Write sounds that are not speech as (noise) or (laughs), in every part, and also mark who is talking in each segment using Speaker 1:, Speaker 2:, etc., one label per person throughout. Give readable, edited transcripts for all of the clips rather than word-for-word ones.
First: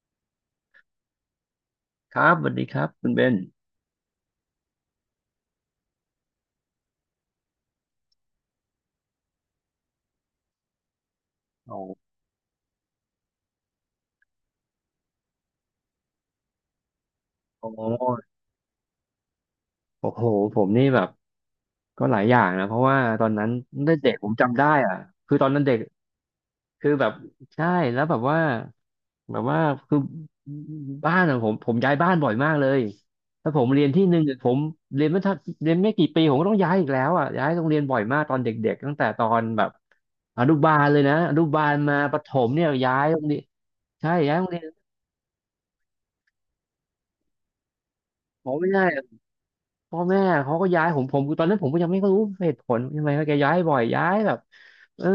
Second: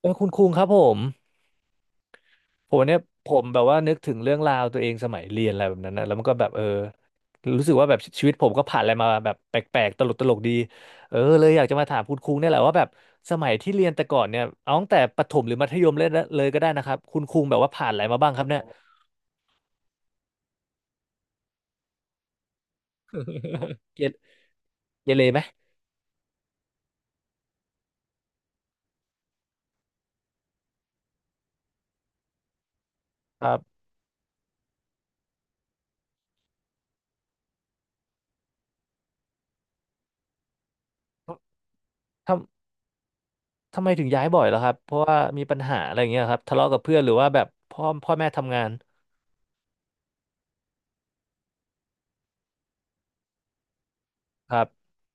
Speaker 1: คุณคุงครับผม
Speaker 2: ครับสวัสดีครับ
Speaker 1: เนี่ย
Speaker 2: คุณเบ
Speaker 1: ผ
Speaker 2: น
Speaker 1: มแบบว่านึกถึงเรื่องราวตัวเองสมัยเรียนอะไรแบบนั้นนะแล้วมันก็แบบรู้สึกว่าแบบชีวิตผมก็ผ่านอะไรมาแบบแปลกๆตลกดีเออเลยอยากจะมาถา
Speaker 2: โอ
Speaker 1: มคุณคุงเนี่ยแหละว่าแบบสมัยที่เรียนแต่ก่อนเนี่ยเอาตั้งแต่ประถมหรือมัธยมเลยก็ได้นะครับคุณคุงแบบ
Speaker 2: โอ
Speaker 1: ว่าผ่านอะไรมาบ้าง
Speaker 2: ้
Speaker 1: ครับเนี่ย
Speaker 2: โอ้โหผมนี่แบบก็หลายอย่างนะเพราะว่าตอนนั้น
Speaker 1: เก
Speaker 2: เด็
Speaker 1: เร
Speaker 2: กผมจำได้อ่ะ
Speaker 1: เกเร
Speaker 2: คือ
Speaker 1: ไหม
Speaker 2: ตอนนั้นเด็กคือแบบใช่แล้วแบบว่าแบบว่าคือบ้านขอะผมย้ายบ้านบ่อยมากเลย
Speaker 1: ค
Speaker 2: แล้ว
Speaker 1: รั
Speaker 2: ผม
Speaker 1: บ
Speaker 2: เรียนที่หนึ่งเนี่ยผมเรียนไม่ทันเรียนไม่กี่ปีผมก็ต้องย้ายอีกแล้วอ่ะย้ายโรงเรียนบ่อยมากตอนเด็กๆตั้งแต่ตอนแบบอนุบาลเลยนะอนุบาลมาประถ
Speaker 1: ทำ
Speaker 2: มเนี่ยย้ายโรงเรียน
Speaker 1: ทำไมถึง
Speaker 2: ใช่
Speaker 1: ย้าย
Speaker 2: ย้าย
Speaker 1: บ่อ
Speaker 2: โร
Speaker 1: ย
Speaker 2: งเรี
Speaker 1: ล่ะ
Speaker 2: ยน
Speaker 1: ครับเพราะว่ามีปัญหาอะไรอย่างเงี้ยครับทะเลาะกับเพื่อนหรือว่าแบบพ่อแม่
Speaker 2: ผ
Speaker 1: ทำ
Speaker 2: ม
Speaker 1: งา
Speaker 2: ไม่
Speaker 1: น
Speaker 2: ได้ พ่อแม่เขาก็ย้ายผมผมตอนนั้นผมก็ยังไม่รู้เหตุผลทำไมว่าแกย้ายบ่อยย้ายแบบ
Speaker 1: ครับ
Speaker 2: เออ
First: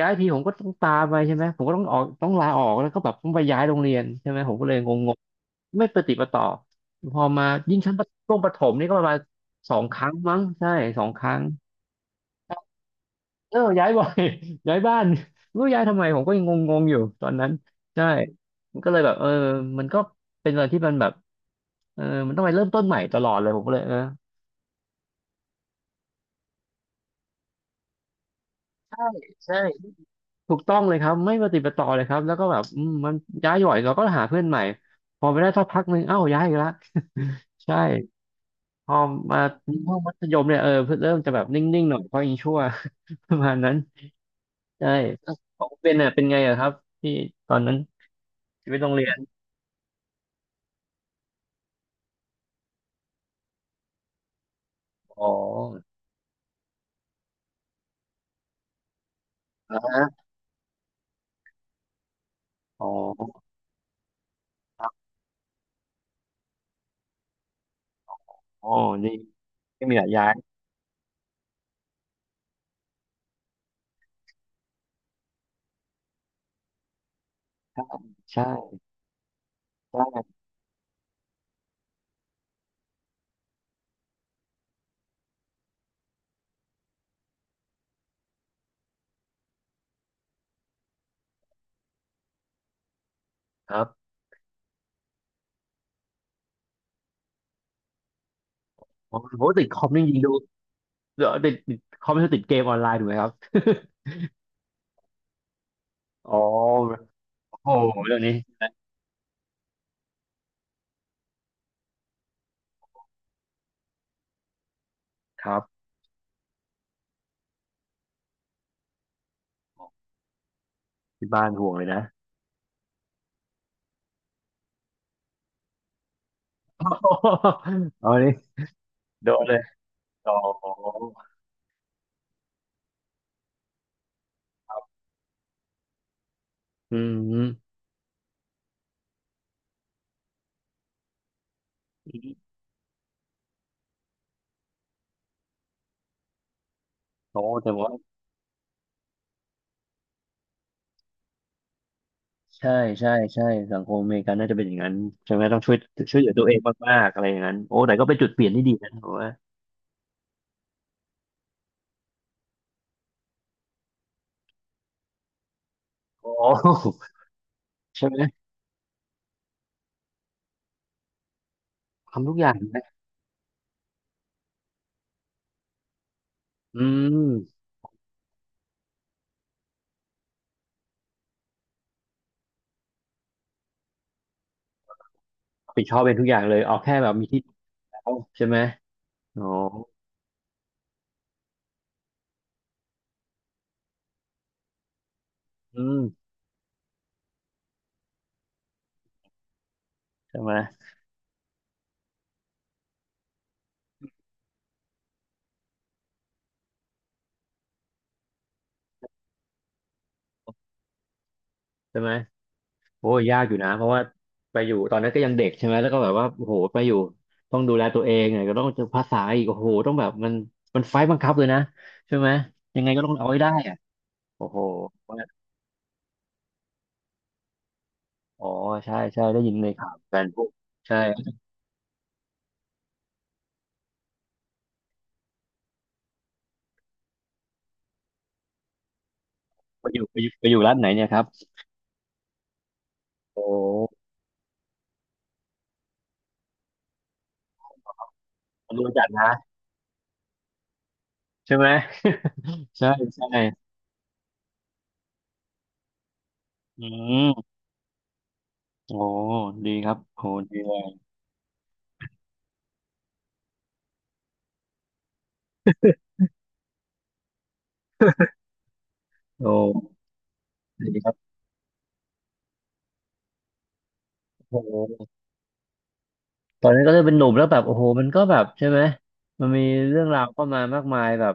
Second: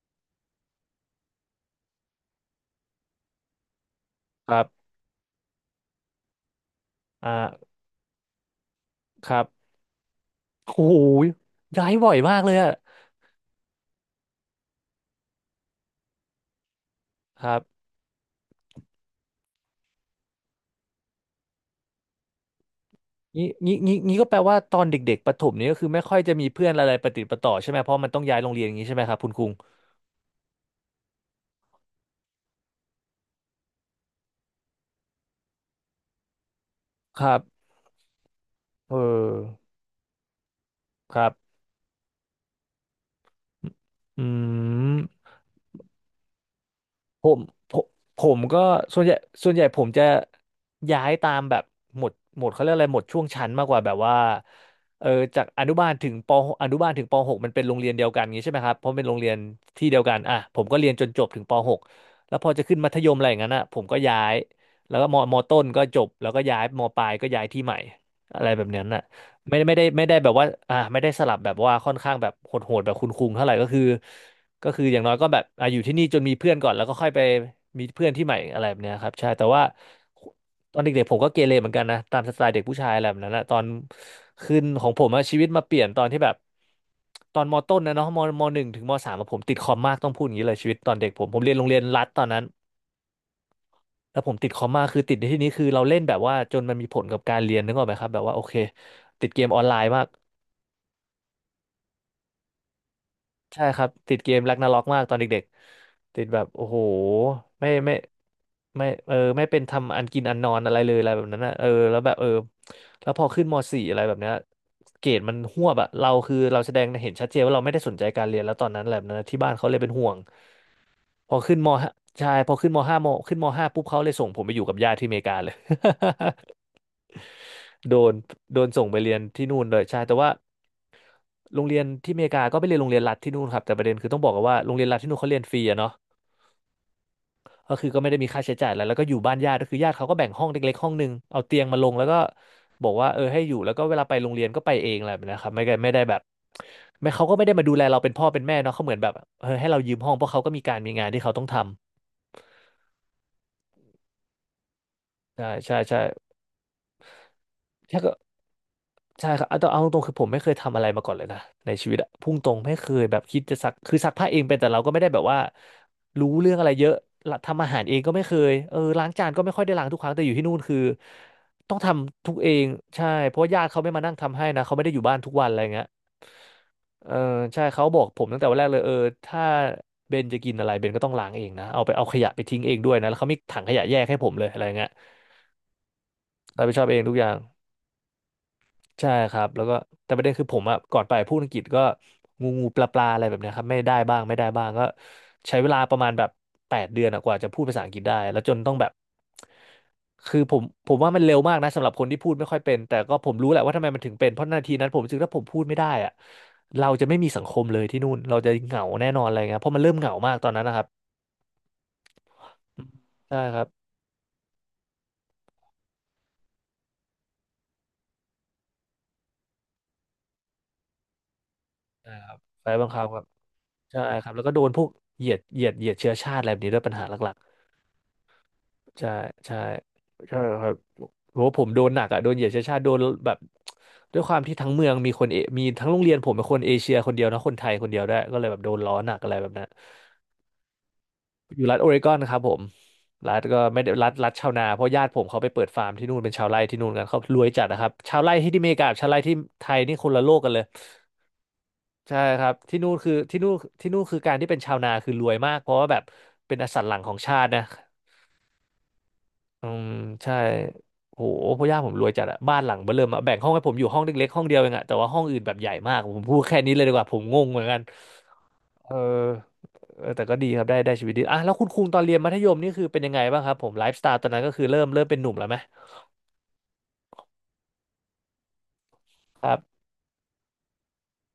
Speaker 2: ย้ายทีผมก็ต้องตามไปใช่ไหมผมก็ต้องออกต้องลาออกแล้วก็แบบต้องไปย้ายโรงเรียนใช่ไหม
Speaker 1: ค
Speaker 2: ผม
Speaker 1: รั
Speaker 2: ก็เลย
Speaker 1: บ
Speaker 2: งงๆไม่ประติดประต่อพอมา
Speaker 1: อ่า
Speaker 2: ยิ่งชั้นประช่วงประถมนี่ก็ประมาณ
Speaker 1: ครับ
Speaker 2: สองครั้งมั้งใช่
Speaker 1: โอ้โห
Speaker 2: สองครั้ง
Speaker 1: ย้ายบ่อยมากเลยอะ
Speaker 2: เออย้ายบ่อย (laughs) ย้ายบ้านไม่รู้ย้ายทำไมผมก็ยังงงๆอยู่ตอน
Speaker 1: ค
Speaker 2: นั้น
Speaker 1: รับ
Speaker 2: ใช่มันก็เลยแบบเออมันก็เป็นอะไรที่มันแบบเออมันต้องไปเริ่มต้นใหม่ตลอดเลยผมก็เลยเออ
Speaker 1: งี้ก็แปลว่าตอนเด็กๆประถมนี้ก็คือไม่ค่อยจะมีเพื่อนอะไรประติดประต่อใช่ไหมเพราะมันต้องย้ายโรงเรียนอย่างนี้ใช่ไหม
Speaker 2: ใช่
Speaker 1: ครับคุณคุง
Speaker 2: ใช่ ถูกต้องเลยครับไม่ปฏิดปะต่อเลยครับแล้วก็แบบอืมมันย้ายหย่อยเราก็หาเพื่อนใหม่พอไปได้สักพักหนึ่งเอ้าย้ายอีกละ
Speaker 1: ครับ
Speaker 2: ใช่พ
Speaker 1: เ
Speaker 2: อมา
Speaker 1: ออ
Speaker 2: ห้องมัธยมเนี่ยเออเพิ่งเริ่
Speaker 1: ค
Speaker 2: ม
Speaker 1: รั
Speaker 2: จะแบบน
Speaker 1: บ
Speaker 2: ิ่งๆหน่อยเพราะยังชั่ว (laughs) ประมาณนั้น
Speaker 1: อื
Speaker 2: ใช่
Speaker 1: ม
Speaker 2: ของเป็นอ่ะเป็นไงอะครับที่
Speaker 1: ผม
Speaker 2: ตอน
Speaker 1: ผ
Speaker 2: นั้น
Speaker 1: มผมก็
Speaker 2: ชีวิตโรง
Speaker 1: ส่วน
Speaker 2: เรี
Speaker 1: ให
Speaker 2: ย
Speaker 1: ญ่
Speaker 2: น
Speaker 1: ส่วนใหญ่ผมจะย้ายตามแบบหมวดเขาเรียกอะไรหมวดช่วงชั้นมากกว่าแบบว่าเออ
Speaker 2: อ๋อ
Speaker 1: จากอนุบาลถึงปอนุบาลถึงป .6 มันเป็นโรงเรียนเดียวกันอย่างงี้ใช่ไหมครับเพราะเป็นโรงเรียน
Speaker 2: นะ
Speaker 1: ที่เดียวกัน
Speaker 2: ฮะ
Speaker 1: อ่ะผมก็เรียนจนจบถึงป .6 แล้วพอจะขึ้น
Speaker 2: อ๋
Speaker 1: มัธยมอะไรอย่าง
Speaker 2: อ
Speaker 1: นั้นอ่ะผมก็ย้าย
Speaker 2: ครั
Speaker 1: แล้วก็
Speaker 2: บ
Speaker 1: มมต้นก็จบแล้วก็ย้ายมปลายก็ย้ายที่ใหม่อะไรแบ
Speaker 2: อ๋
Speaker 1: บ
Speaker 2: อ
Speaker 1: นั้นน่ะ
Speaker 2: นี่ไม่มีห
Speaker 1: ไม่
Speaker 2: ลาย
Speaker 1: ได้
Speaker 2: ย้า
Speaker 1: แบ
Speaker 2: ย
Speaker 1: บว่าไม่ได้สลับแบบว่าค่อนข้างแบบโหดๆแบบคุณคุงเท่าไหร่ก็คือ อย่างน้อยก็แบบอ่ะอยู่ที่นี่จนมีเพื่อนก่อนแล้วก็ค่อยไปมี
Speaker 2: ใช่
Speaker 1: เพื่อนที่ใหม่อะไรแบ
Speaker 2: ใช่
Speaker 1: บเนี้ยครับใช่แต่ว่า
Speaker 2: ใช่
Speaker 1: ตอนเด็กๆผมก็เกเรเหมือนกันนะตามสไตล์เด็กผู้ชายอะไรแบบนั้นนะตอนขึ้นของผมอะชีวิตมาเปลี่ยนตอนที่แบบตอนมต้นนะเนาะมมหนึ่งถึงมสามอะผมติดคอมมากต้องพูดอย่างนี้เลยชีวิตตอนเด็กผมเรียนโรงเรียนรัฐตอนนั้น
Speaker 2: ครับ
Speaker 1: แล้วผมติดคอมมากคือติดในที่นี้คือเราเล่นแบบว่าจนมันมีผลกับการเรียนนึกออกไหมครับแบบว่าโอเค
Speaker 2: โอ้
Speaker 1: ติดเก
Speaker 2: โห
Speaker 1: มออ
Speaker 2: ติ
Speaker 1: น
Speaker 2: ด
Speaker 1: ไล
Speaker 2: คอ
Speaker 1: น์
Speaker 2: ม
Speaker 1: มา
Speaker 2: นี่
Speaker 1: ก
Speaker 2: ยิงดูเดี๋ยวติดคอมไม่ใช่ติดเกมออนไลน์ถูกไหมครับ
Speaker 1: ใช่ครับติดเกมแร็กนาร็อกมากตอนเด็กๆติด
Speaker 2: อ๋อ
Speaker 1: แบบโอ้โหไม่
Speaker 2: โอ้
Speaker 1: ไม่
Speaker 2: โหเรื่องนี้
Speaker 1: ไม่ไม่เป็นทำอันกินอันนอนอะไรเลยอะไรแบบนั้นนะเออแล้วแบบเออแล้วพอขึ้นม .4 อะไรแบบเนี้ยเกรดมัน
Speaker 2: ค
Speaker 1: ห
Speaker 2: รับ
Speaker 1: วบอะเราแสดงเห็นชัดเจนว่าเราไม่ได้สนใจการเรียนแล้วตอนนั้นอะไรแหละนนะที่บ้านเขาเลยเป็นห่วง
Speaker 2: ที่
Speaker 1: พอ
Speaker 2: บ้าน
Speaker 1: ขึ้น
Speaker 2: ห่
Speaker 1: ม
Speaker 2: วงเลย
Speaker 1: .5
Speaker 2: นะ
Speaker 1: ใช่พอขึ้นม .5 มขึ้นม .5 ปุ๊บเขาเลยส่งผมไปอยู่กับญาติที่อเมริกาเลย (laughs)
Speaker 2: (laughs)
Speaker 1: โด
Speaker 2: โอ้โหเอา
Speaker 1: น
Speaker 2: นี่
Speaker 1: โดนส่งไปเรียน
Speaker 2: โดน
Speaker 1: ที่
Speaker 2: เล
Speaker 1: นู่
Speaker 2: ย
Speaker 1: นเลยใช่แต่ว่า
Speaker 2: อ๋อ
Speaker 1: โรงเรียนที่อเมริกาก็ไปเรียนโรงเรียนรัฐที่นู่นครับแต่ประเด็นคือต้องบอกกอนว่าโรงเรียนรัฐที่นู่นเขาเรียนฟรีอะเนาะ
Speaker 2: อืมอืม
Speaker 1: ก็คือก็ไม่ได้มีค่าใช้จ่ายอะไรแล้วก็อยู่บ้านญาติก็คือญาติเขาก็แบ่งห้องเล็กๆห้องหนึ่งเอาเตียงมาลงแล้วก็บอกว่าเออให้อยู่แล้วก็เวลาไปโรงเรียนก็ไปเองอะไรแบบนะครับไม่ได้ไม่ได้แบบไม่เขาก็
Speaker 2: โอ้
Speaker 1: ไม่ได้มา
Speaker 2: แต่
Speaker 1: ดูแล
Speaker 2: ว่า
Speaker 1: เราเป็นพ่อเป็นแม่เนาะเขาเหมือนแบบเออให้เรายืมห้องเพราะเขาก็มีงานที่เขาต้องทำ
Speaker 2: ใช่ใช่สังคมอเมริกันน่าจะเป็นอย่างนั้นใช่ไหมต้องช่วย
Speaker 1: ใช
Speaker 2: ช่วยเหลือตัวเองมากๆอะไรอย่างนั้นโอ้แต่ก็
Speaker 1: ่
Speaker 2: เป็นจุดเปลี่ยนที่ดีนะผม
Speaker 1: ใช่
Speaker 2: ว่า
Speaker 1: ครับเอาตรงๆคือผมไม่เคยทำอะไรมาก่อนเลยนะในชีวิตอะพุ่งตรงไม่เคยแบบคิดจะซักคือซักผ้าเองเป็นแต่เราก็ไม่ได้แบบว่ารู้
Speaker 2: โอ้
Speaker 1: เรื่องอะไรเยอะละทำอาหารเอง
Speaker 2: ใช่
Speaker 1: ก็
Speaker 2: ไหม
Speaker 1: ไม่เคยเออล้างจานก็ไม่ค่อยได้ล้างทุกครั้งแต่อยู่ที่นู่นคือต้องทำ
Speaker 2: ทำ
Speaker 1: ทุ
Speaker 2: ทุ
Speaker 1: ก
Speaker 2: กอ
Speaker 1: เอ
Speaker 2: ย่าง
Speaker 1: ง
Speaker 2: นะ
Speaker 1: ใช่เพราะว่าญาติเขาไม่มานั่งทำให้นะเขาไม่ได้อยู่บ้านทุกวันอะไรเงี้ย
Speaker 2: อื
Speaker 1: เออ
Speaker 2: ม
Speaker 1: ใช่เขาบอกผมตั้งแต่วันแรกเลยเออถ้าเบนจะกินอะไรเบนก็ต้องล้างเองนะเอาขยะไปทิ้งเองด้วยนะแล้วเขามีถังขยะแยกให้ผมเลยอะไรเงี้ย
Speaker 2: รับผิดชอบเป็นทุกอย่างเลย
Speaker 1: รับผิด
Speaker 2: เอา
Speaker 1: ชอบเอ
Speaker 2: แค่
Speaker 1: ง
Speaker 2: แบ
Speaker 1: ทุ
Speaker 2: บ
Speaker 1: กอ
Speaker 2: มี
Speaker 1: ย่าง
Speaker 2: ที่อยู่แล้วใช่ไหม
Speaker 1: ใช่ค
Speaker 2: โอ้
Speaker 1: รับแล้วก็แต่ประเด็นคือผมอะก่อนไปพูดอังกฤษก็งูงูปลาปลาอะไรแบบเนี้ยครับไม่ได้บ้างไม่ได้บ้างก็ใช้เวลา
Speaker 2: อื
Speaker 1: ประ
Speaker 2: ม
Speaker 1: มาณแบบแปดเดือนอะกว่าจะพูดภาษาอังกฤษได้แล้วจนต้องแบบคือ
Speaker 2: ใช่ไห
Speaker 1: ผ
Speaker 2: ม
Speaker 1: มผมว่ามันเร็วมากนะสำหรับคนที่พูดไม่ค่อยเป็นแต่ก็ผมรู้แหละว่าทำไมมันถึงเป็นเพราะนาทีนั้นผมรู้สึกถ้าผมพูดไม่ได้อะเราจะไม่มีสังคมเลยที่นู่นเราจะเหงาแน่นอนอะไรเงี้ยเพราะมันเริ่มเหงามากตอนนั้นนะครับ
Speaker 2: ใช่ไหม
Speaker 1: อืม
Speaker 2: โอ้ย
Speaker 1: ใช่
Speaker 2: ยากอ
Speaker 1: ค
Speaker 2: ยู่
Speaker 1: รับ
Speaker 2: นะเพราะว่าไปอยู่ตอนนั้นก็ยังเด็กใช่ไหมแล้วก็แบบว่าโอ้โหไปอยู่ต้องดูแลตัวเองไงก็ต้องเจอภาษาอีกโอ้โหต้องแบบมันมันไฟต์บังคับเลยนะ
Speaker 1: ใช่
Speaker 2: ใช่ไห
Speaker 1: ค
Speaker 2: ม
Speaker 1: รับไฟ
Speaker 2: ยัง
Speaker 1: บั
Speaker 2: ไง
Speaker 1: ง
Speaker 2: ก็
Speaker 1: คับ
Speaker 2: ต้อง
Speaker 1: ครับ
Speaker 2: เอาให้ได้อะ
Speaker 1: ใช่ครับแล้ว
Speaker 2: โอ้
Speaker 1: ก็
Speaker 2: โห
Speaker 1: โดนพวก
Speaker 2: ว่า
Speaker 1: เหยียดเชื้อชาติอะไรแบบนี้ด้วยปัญหาหลัก
Speaker 2: อ๋อใช่
Speaker 1: ใช่
Speaker 2: ใช่ได้ยิน
Speaker 1: ใช่
Speaker 2: ในข่าวกัน
Speaker 1: ใช่
Speaker 2: พวก
Speaker 1: (laughs) ครับ
Speaker 2: ใช่
Speaker 1: โหผมโดนหนักอ่ะโดนเหยียดเชื้อชาติโดนแบบด้วยความที่ทั้งเมืองมีคนเอมีทั้งโรงเรียนผมเป็นคนเอเชียคนเดียวนะคนไทยคนเดียวด้วยก็เลยแบบโดนล้อหนักอะไรแบบนั้น
Speaker 2: ไปอยู่ไปอยู่ร้านไหนเนี่ยครับ
Speaker 1: อยู่รัฐโอเรกอนนะครับผมรั
Speaker 2: โอ
Speaker 1: ฐก็ไม่ได้
Speaker 2: ้
Speaker 1: รัฐชาวนาเพราะญาติผมเขาไปเปิดฟาร์มที่นู่นเป็นชาวไร่ที่นู่นกันเขารวยจัดนะครับชาวไร่ที่อ
Speaker 2: ค
Speaker 1: เม
Speaker 2: น
Speaker 1: ริกา
Speaker 2: รู้
Speaker 1: กับ
Speaker 2: จั
Speaker 1: ชา
Speaker 2: ก
Speaker 1: วไร่
Speaker 2: นะ
Speaker 1: ที่ไทยนี่คนละโลกกันเลย
Speaker 2: ใช่ไหม
Speaker 1: ใช่ครับ
Speaker 2: (laughs)
Speaker 1: ที่
Speaker 2: ใช่
Speaker 1: นู่นคือ
Speaker 2: ใช่
Speaker 1: ที่นู่นคือการที่เป็นชาวนาคือรวยมากเพราะว่าแบบเป็นอสั
Speaker 2: อื
Speaker 1: นหลังของ
Speaker 2: ม
Speaker 1: ชาตินะ
Speaker 2: โอ้
Speaker 1: อื
Speaker 2: ดี
Speaker 1: ม
Speaker 2: ครับโอ้
Speaker 1: ใช่
Speaker 2: ดีเลย
Speaker 1: โหพ่อย่าผมรวยจัดอะบ้านหลังเบ้อเริ่มอะแบ่งห้องให้ผมอยู่ห้องเล็กๆห้องเดียวเองอะแต่ว่าห้องอื่นแบบใหญ่มากผมพูดแค่นี้เลยดีกว่าผมงงเหมือนกันเออ
Speaker 2: โอ้
Speaker 1: เออแต่ก็ดีครับได้ได้
Speaker 2: ดี
Speaker 1: ชี
Speaker 2: ค
Speaker 1: วิ
Speaker 2: รั
Speaker 1: ตดี
Speaker 2: บ
Speaker 1: อ่ะแล้วคุณคุงตอนเรียนมัธยมนี่คือเป็นยังไงบ้างครับผมไลฟ์สไตล์ตอนนั้นก็
Speaker 2: โอ
Speaker 1: คือเริ่ม
Speaker 2: ้
Speaker 1: เป็นหนุ่มแล้วไหม
Speaker 2: ตอนนั้นก็เริ่มเป็นหนุ่มแล้วแบบโอ้โหมันก็แบบใช่ไหม
Speaker 1: ค
Speaker 2: มัน
Speaker 1: รับ
Speaker 2: มีเรื่องราวเข้ามามากมายแบบ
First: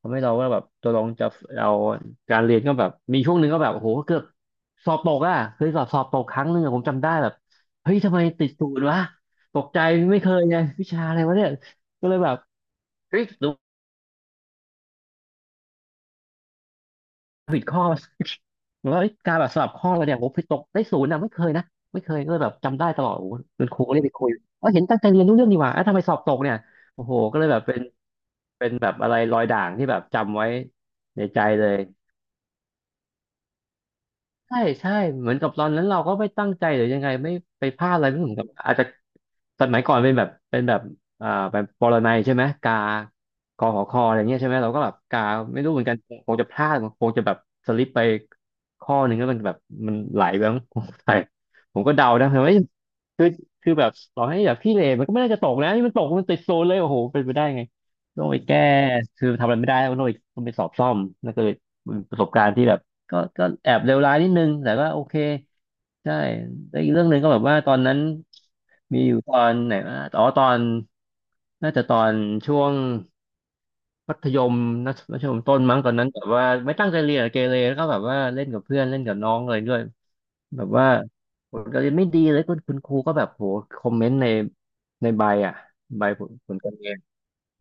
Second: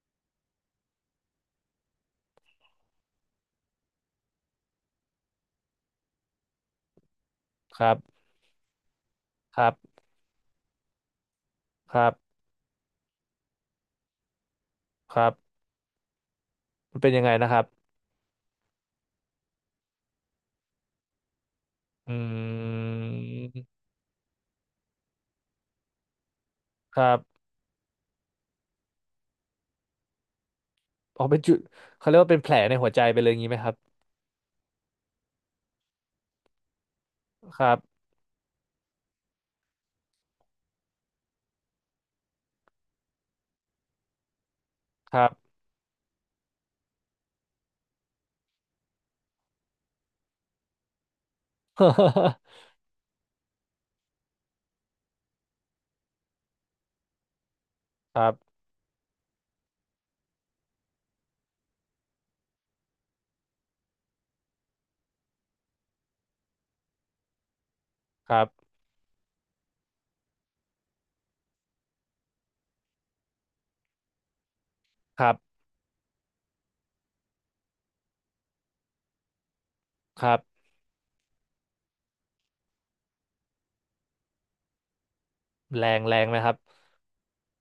Speaker 2: ทำให้เราว่าแบบตัวลองจะเราการเรียนก็แบบมีช่วงหนึ่งก็แบบโอ้โหเกือบสอบตกอ่ะเคยสอบตกครั้งหนึ่งอะผมจำได้แบบ
Speaker 1: ครั
Speaker 2: เฮ้ยทำไม
Speaker 1: บ
Speaker 2: ติดศูนย์วะ
Speaker 1: ค
Speaker 2: ต
Speaker 1: รั
Speaker 2: กใจ
Speaker 1: บ
Speaker 2: ไม่เคยไงวิชาอะไรวะเนี่ย
Speaker 1: ค
Speaker 2: ก็
Speaker 1: รับ
Speaker 2: เลยแบบเฮ้ยดู
Speaker 1: ครับมันเป็นยังไงนะครับ
Speaker 2: เหมือนว่าเอ้ยการแบบสอบข้ออะไรเนี่ยโอ้โหไปตกได้ศูนย์อ่ะไม่เคยนะไม่เค
Speaker 1: อื
Speaker 2: ยก็เลยแบบจำได้ตลอดโอ้โหเป็น
Speaker 1: ม
Speaker 2: ครูก็เรียกไปคุยเออเห็นตั้งใจเรียนรู้เรื่องดีหว่าเอ้าทำไมสอบตกเนี่ย
Speaker 1: ค
Speaker 2: โอ้
Speaker 1: รั
Speaker 2: โหก็
Speaker 1: บ
Speaker 2: เลยแบบเป็น เป็นแบบอะไรรอยด่างที่แบบจำไว้ใน
Speaker 1: เอาเป็
Speaker 2: ใจ
Speaker 1: นจุด
Speaker 2: เลย
Speaker 1: เขาเรียกว่าเป็นแผลในหัวใจไปเลยอย่างนี้ไหมครับ
Speaker 2: ใช่เหมือนกับตอนนั้นเราก็ไม่ตั้งใจหรือยังไงไม่
Speaker 1: ค
Speaker 2: ไป
Speaker 1: รับ
Speaker 2: พลาดอะไรไม่เหมือนกับอาจจะ สมัยก่อนเป็นแบบอ่าแบบปรนัยใช่ไหมกากอหอคออะไรเงี้ยใช่ไหมเราก็แบบ
Speaker 1: ค
Speaker 2: กา
Speaker 1: รับ
Speaker 2: ไม่รู้เหมือนกันคงจะพลาดคงจะแบบสลิปไปข้อหนึ่งแล้วมันแบบมันไหลไปมั้ง (laughs) ผมใส่ผมก็เดานะแต่ว่าเอ้ยคือคือแบบต่อให้แบบพี่เลมันก็ไม่น่าจะตกนะนี่มันตกมันติดโซนเลยโอ้โหเป็นไปได้ไง
Speaker 1: (laughs) ค
Speaker 2: ต้อ
Speaker 1: รั
Speaker 2: งไป
Speaker 1: บ
Speaker 2: แก้คือทำอะไรไม่ได้ต้องไปสอบซ่อมนั่นก็เลยเป็นประสบการณ์ที่แบบก็ก็แอบเลวร้ายนิดนึงแต่ก็โอเคใช่ แล้วอีกเรื่องหนึ่งก็แบบว่าตอนนั้น
Speaker 1: ครับ
Speaker 2: มีอยู่ตอนไหนวะอ๋อตอนน่าจะตอนช่วงมัธยมนะมัธ
Speaker 1: ครั
Speaker 2: ยมต้น
Speaker 1: บ
Speaker 2: มั้งตอนนั้นแบบว่าไม่ตั้งใจเรียนอะเกเรแล้วก็แบบว่าเล่นกับเพื่อนเล่นกับน้องอะไรด้วย
Speaker 1: ครั
Speaker 2: แบ
Speaker 1: บ
Speaker 2: บว่าผลการเรียนไม่ดีเลยคุณครูก็แบบโหคอมเมนต์ในใบอ่ะ
Speaker 1: แรง
Speaker 2: ใบ
Speaker 1: แร
Speaker 2: ผ
Speaker 1: ง
Speaker 2: ล
Speaker 1: ไหมครับ
Speaker 2: การเรียน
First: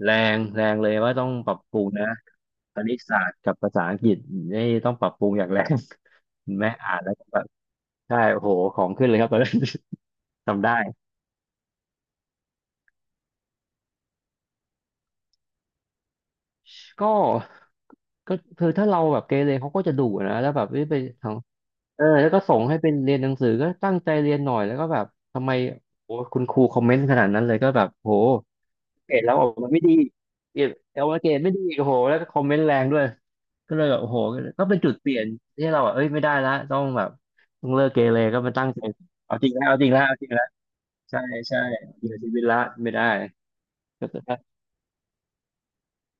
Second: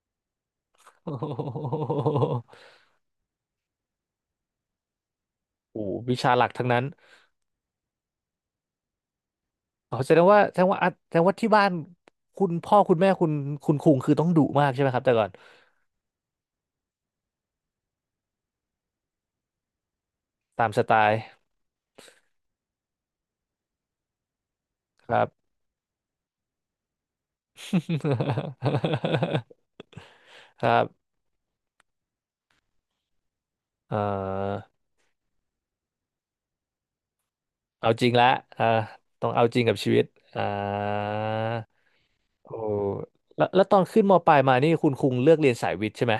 Speaker 2: แรงแรงเลย
Speaker 1: (laughs) โอ้
Speaker 2: ว่าต้องปรับปรุงนะคณิตศาสตร์กับภาษาอังกฤษนี่ต้องปรับปรุงอย่างแรง
Speaker 1: โหวิชาหลัก
Speaker 2: (laughs)
Speaker 1: ทั้ง
Speaker 2: แม่
Speaker 1: นั้น
Speaker 2: อ่านแล้วก็แบบใช่โหของขึ้นเลยครับตอนนั้น
Speaker 1: อ๋อ
Speaker 2: (laughs) ทำได้
Speaker 1: แสดงว่าที่บ้านคุณพ่อคุณแม่คุณคุงคือต้องดุมากใช่ไหมครับแต่ก่อน
Speaker 2: ก็ก็คือถ้าเราแบบเกเรเขาก็จะดุนะแล้วแบ
Speaker 1: ตา
Speaker 2: บ
Speaker 1: มสไต
Speaker 2: ไป
Speaker 1: ล์
Speaker 2: ทางเออแล้วก็ส่งให้เป็นเรียนหนังสือก็ตั้งใจเรียนหน่อยแล้วก็แบบ
Speaker 1: ครับ
Speaker 2: ทำไมโอ้คุณครูคอมเมนต์ขนาดนั้นเลยก็แบบโหเกรดแล้วออกมาไม่ดีเก
Speaker 1: (laughs)
Speaker 2: ร
Speaker 1: ค
Speaker 2: ด
Speaker 1: รับ
Speaker 2: เอามาเกรดไม่ดีโอ้โหแล้วก็คอมเมนต์แรงด้วยก็เลย
Speaker 1: เอ่
Speaker 2: แบบโอ้โห
Speaker 1: อ
Speaker 2: ก็เป็นจุดเปลี่ยนที่เราแบบเอ้ยไม่ได้ละต้องแบบต้องเลิ
Speaker 1: เอา
Speaker 2: กเก
Speaker 1: จริง
Speaker 2: เร
Speaker 1: ละ
Speaker 2: ก็มา
Speaker 1: อ่า
Speaker 2: ตั้งใจ
Speaker 1: ต้อง
Speaker 2: เอา
Speaker 1: เอา
Speaker 2: จริง
Speaker 1: จริ
Speaker 2: แล้
Speaker 1: ง
Speaker 2: ว
Speaker 1: กับ
Speaker 2: เอาจ
Speaker 1: ชี
Speaker 2: ริง
Speaker 1: วิ
Speaker 2: แล้ว
Speaker 1: ต
Speaker 2: เอาจริง
Speaker 1: อ่า
Speaker 2: แล้วใช่ใช่เริชีวิต
Speaker 1: โอ้
Speaker 2: ละไม่ได้
Speaker 1: แล้วแล้วตอนขึ้น
Speaker 2: ก็
Speaker 1: มปลายมานี่คุณคุงเลือกเรียนสายวิทย์ใช่ไหม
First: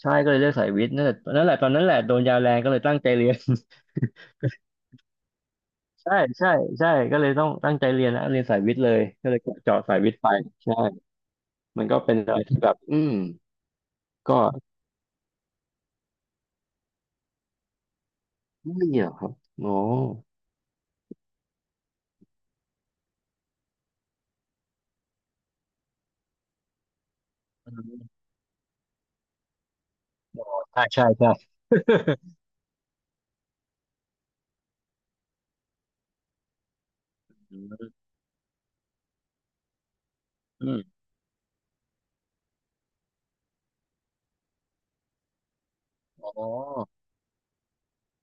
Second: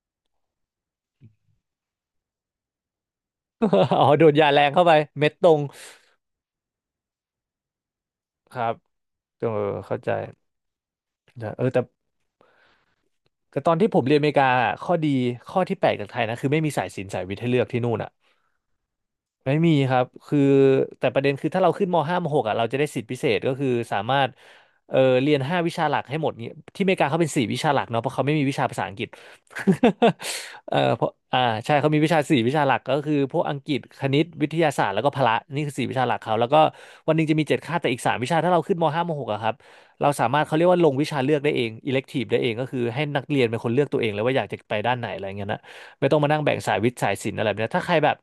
Speaker 2: ใช่ก็เลยเลือกสายวิทย์นั่นแหละนั่นแหละตอนนั้นแหละโดนยาแรงก็เลยตั้งใจเรียน
Speaker 1: (laughs) อ๋อโดนยาแรงเข้าไปเม็ดตรง
Speaker 2: ใช่ใช่ใช่ก็เลยต้องตั้งใจเรียนนะเรียน
Speaker 1: ค
Speaker 2: สาย
Speaker 1: รั
Speaker 2: วิ
Speaker 1: บ
Speaker 2: ทย์เลยก็เลย
Speaker 1: เออ
Speaker 2: เจาะสา
Speaker 1: เข้า
Speaker 2: ยวิ
Speaker 1: ใจ
Speaker 2: ทย์ไปใช่
Speaker 1: นะเออแต่
Speaker 2: มันก็เป็นอะไรที่แบบอืม
Speaker 1: แต่ตอนที่ผมเรียนอเมริ
Speaker 2: ก็
Speaker 1: กาข้อดีข้อที่แปลกจากไทยนะคือไม่มีสายศิลป์สายวิทย์ให้เลือกที่นู่นอ่ะ
Speaker 2: ไม่เหรอครับ
Speaker 1: ไม่
Speaker 2: โอ้
Speaker 1: มีครับคือแต่ประเด็นคือถ้าเราขึ้นม .5 มหกอ่ะเราจะได้สิทธิพิเศษก็คือสามารถเออเรียนห้าวิชาหลักให้หมดเนี่ยที่อเมริกาเขาเป็นสี่วิชา
Speaker 2: อื
Speaker 1: หลักเนาะเพ
Speaker 2: ม
Speaker 1: ราะเขาไม่มีวิชาภาษาอังกฤษ
Speaker 2: อ๋อ
Speaker 1: (laughs) เออ
Speaker 2: ใช่
Speaker 1: เพ
Speaker 2: ใช่
Speaker 1: ราะ
Speaker 2: ใช่
Speaker 1: อ่าใช่เขามีวิชาสี่
Speaker 2: (laughs)
Speaker 1: วิชาหลักก็คือพวกอังกฤษคณิตวิทยาศาสตร์แล้วก็พละนี่คือสี่วิชาหลักเขาแล้วก็วันหนึงจะมี
Speaker 2: อื
Speaker 1: เจ็ดคาบแต่
Speaker 2: ม
Speaker 1: อีกสามวิชาถ้าเราขึ้นม .5 มหกอะครับเราสามารถเขาเรี
Speaker 2: อื
Speaker 1: ยกว่า
Speaker 2: ม
Speaker 1: ลงวิชาเลือกได้เอง elective ได้เองก็คือให้นักเรียนเป็นคนเลือกตัวเองเลยว่าอยากจะไปด้านไหนอะไรเงี้ยนะ ไม่ต้อง
Speaker 2: อ๋
Speaker 1: มา
Speaker 2: อ
Speaker 1: นั่งแบ่งสายวิทย์สายศิลป์อะไรแบบเนี้ยถ้าใครแบบ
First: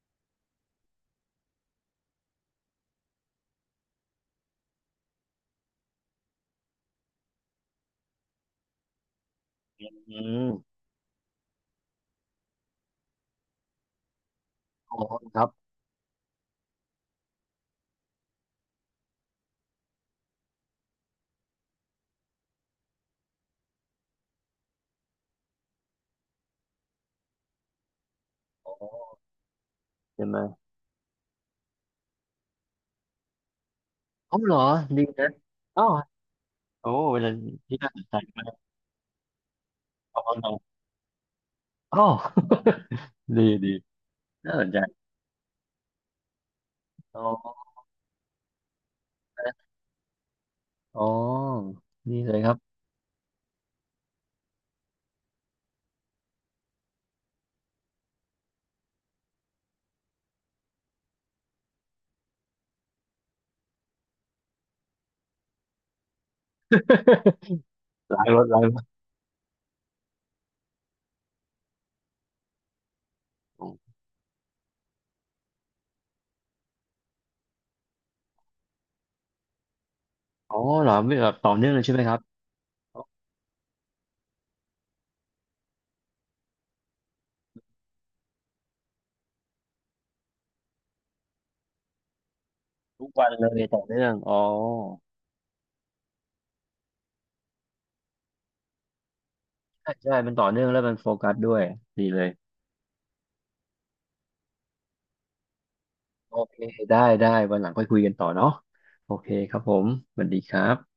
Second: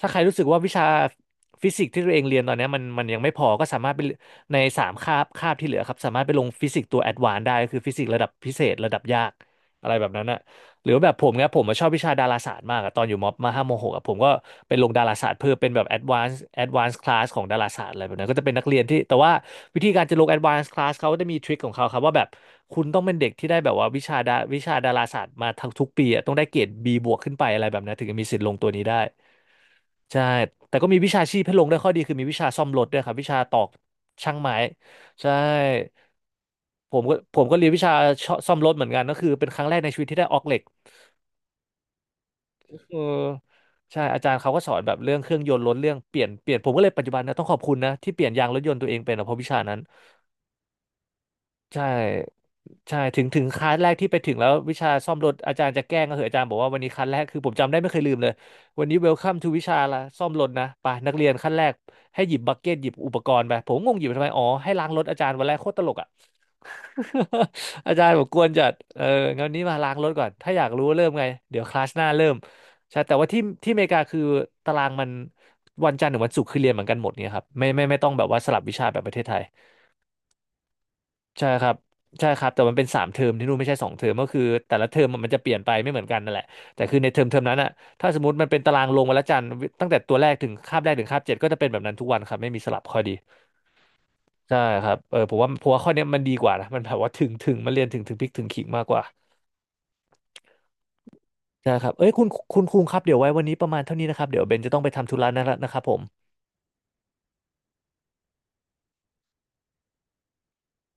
Speaker 1: ถ้าใครรู้สึกว่าวิชาฟิสิกส์ที่ตัวเองเรียนตอนเนี้ยมันยังไม่พอก็สามารถไปในสามคาบคาบที่เหลือครับสามารถไปลงฟิสิกส์ตัวแอดวานซ์ได้ก็คือฟิสิกส์ระดับพิเศษระดับยากอะไรแบบ
Speaker 2: อื
Speaker 1: นั้นอะ
Speaker 2: ม
Speaker 1: หรือแบบผมเนี่ยผมอะชอบวิชาดาราศาสตร์มากอะตอนอยู่มมห้ามหกอะผมก็ไปลง
Speaker 2: อ๋อ
Speaker 1: ดาราศาสต
Speaker 2: ค
Speaker 1: ร์
Speaker 2: รั
Speaker 1: เพื่
Speaker 2: บ
Speaker 1: อเป็นแบบ advanced class ของดาราศาสตร์อะไรแบบนั้นก็จะเป็นนักเรียนที่แต่ว่าวิธีการจะลง advanced class เขาก็จะมีทริคของเขาครับว่าแบบคุณต้องเป็นเด็กที่ได้แบบว่าวิชาดาราศาสตร์มาทั้งทุกปีอะต้องได้เกรด B บวกขึ้นไปอะไรแบบนั้นถึงจะมีสิทธิ์ลงตัว
Speaker 2: อ๋อ
Speaker 1: นี้ได้ใช่
Speaker 2: ใช่ไหม
Speaker 1: แต่ก็มีวิชาชีพให้ลงได้วยข้อดีคือมีวิชาซ่อมรถด้วยครับวิชาตอกช่า
Speaker 2: อ๋
Speaker 1: ง
Speaker 2: อเหร
Speaker 1: ไม้
Speaker 2: อดีนะ
Speaker 1: ใช่
Speaker 2: อ๋อโอ้
Speaker 1: ผมก็
Speaker 2: เป็นอะไร
Speaker 1: ผมก็เรียน
Speaker 2: ที่
Speaker 1: วิชา
Speaker 2: น่าสนใจมา
Speaker 1: ซ่อมร
Speaker 2: ก
Speaker 1: ถเหมือนกันก็คือเป็นครั้งแรกในชีวิตที่
Speaker 2: อ๋
Speaker 1: ได้ออกเหล็ก
Speaker 2: ออ๋อ
Speaker 1: เออ
Speaker 2: (laughs) ดีดี
Speaker 1: ใช่อาจารย์เขา
Speaker 2: น่า
Speaker 1: ก็
Speaker 2: ส
Speaker 1: ส
Speaker 2: น
Speaker 1: อ
Speaker 2: ใจ
Speaker 1: นแบบเรื่องเครื่องยนต์ล้นเรื่องเปลี่ยนผมก็เลยปัจจุบั
Speaker 2: อ๋
Speaker 1: นนะต้องขอบ
Speaker 2: อ
Speaker 1: คุณนะที่เปลี่ยนยางรถยนต์ตัวเองเป็นอะเพราะวิชานั้น
Speaker 2: อ๋อ
Speaker 1: ใช่
Speaker 2: นี่เลยครับ
Speaker 1: ใช่ถึงคลาสแรกที่ไปถึงแล้ววิชาซ่อมรถอาจารย์จะแกล้งก็เหอะอาจารย์บอกว่าวันนี้คลาสแรกคือผมจำได้ไม่เคยลืมเลยวันนี้เวลคัมทูวิชาละซ่อมรถนะไปนักเรียนขั้นแรกให้หยิบบักเก็ตหยิบอุปกรณ์ไปผมงงหยิบไปทำไมอ๋อให้ล้างรถอาจารย์วันแรกโคตรตลกอ่ะ (laughs) อาจาร
Speaker 2: (laughs)
Speaker 1: ย์บ
Speaker 2: ล้า
Speaker 1: อก
Speaker 2: ง
Speaker 1: ก
Speaker 2: ร
Speaker 1: ว
Speaker 2: ถ
Speaker 1: น
Speaker 2: ล้า
Speaker 1: จั
Speaker 2: ง
Speaker 1: ด
Speaker 2: รถ
Speaker 1: เออนี้มาล้างรถก่อนถ้าอยากรู้ว่าเริ่มไงเดี๋ยวคลาสหน้าเริ่มใช่แต่ว่าที่อเมริกาคือตารางมันวันจันทร์ถึงวันศุกร์คือเรียนเหมือนกันหมดเนี่ยครับไม่ต้องแบบว่าสลับวิชาแบบประเทศไทย
Speaker 2: อ๋อเหรอไม่แบบ
Speaker 1: ใช่
Speaker 2: ต่อ
Speaker 1: ค
Speaker 2: เนื่อ
Speaker 1: รั
Speaker 2: ง
Speaker 1: บ
Speaker 2: เลยใช่ไหมครับ
Speaker 1: ใช่ครับแต่มันเป็นสามเทอมที่นู่นไม่ใช่สองเทอมก็คือแต่ละเทอมมันจะเปลี่ยนไปไม่เหมือนกันนั่นแหละแต่คือในเทอมนั้นอะถ้าสมมติมันเป็นตารางลงวันละจันทร์ตั้งแต่ตัวแรกถึงคาบเจ็ดก็จะเป็นแบบนั้นทุกวันครับไม่มีสลับข้อ
Speaker 2: ทุก
Speaker 1: ดี
Speaker 2: วันเลยต่อเนื่องอ๋อ
Speaker 1: ใช่ครับเออผมว่าข้อเนี้ยมันดีกว่านะมันแบบว่าถึงถึงมันเรียนถึงถึงพริกถึงขิงมากกว่า
Speaker 2: ใช่ใช่มันต่อเนื่องแล้วมันโฟกัสด้วย
Speaker 1: ใช่ครับ
Speaker 2: ดี
Speaker 1: เอ้ย
Speaker 2: เล
Speaker 1: คุณ
Speaker 2: ย
Speaker 1: คุณคุงครับเดี๋ยวไว้วันนี้ประมาณเท่านี้นะครับเดี๋ยวเบนจะต้องไปทำธุระนะนะครับผม
Speaker 2: โอเคได้ได้วันหลังค่อยคุยกันต่อเนาะโอเคครับผมสวัสดีครับ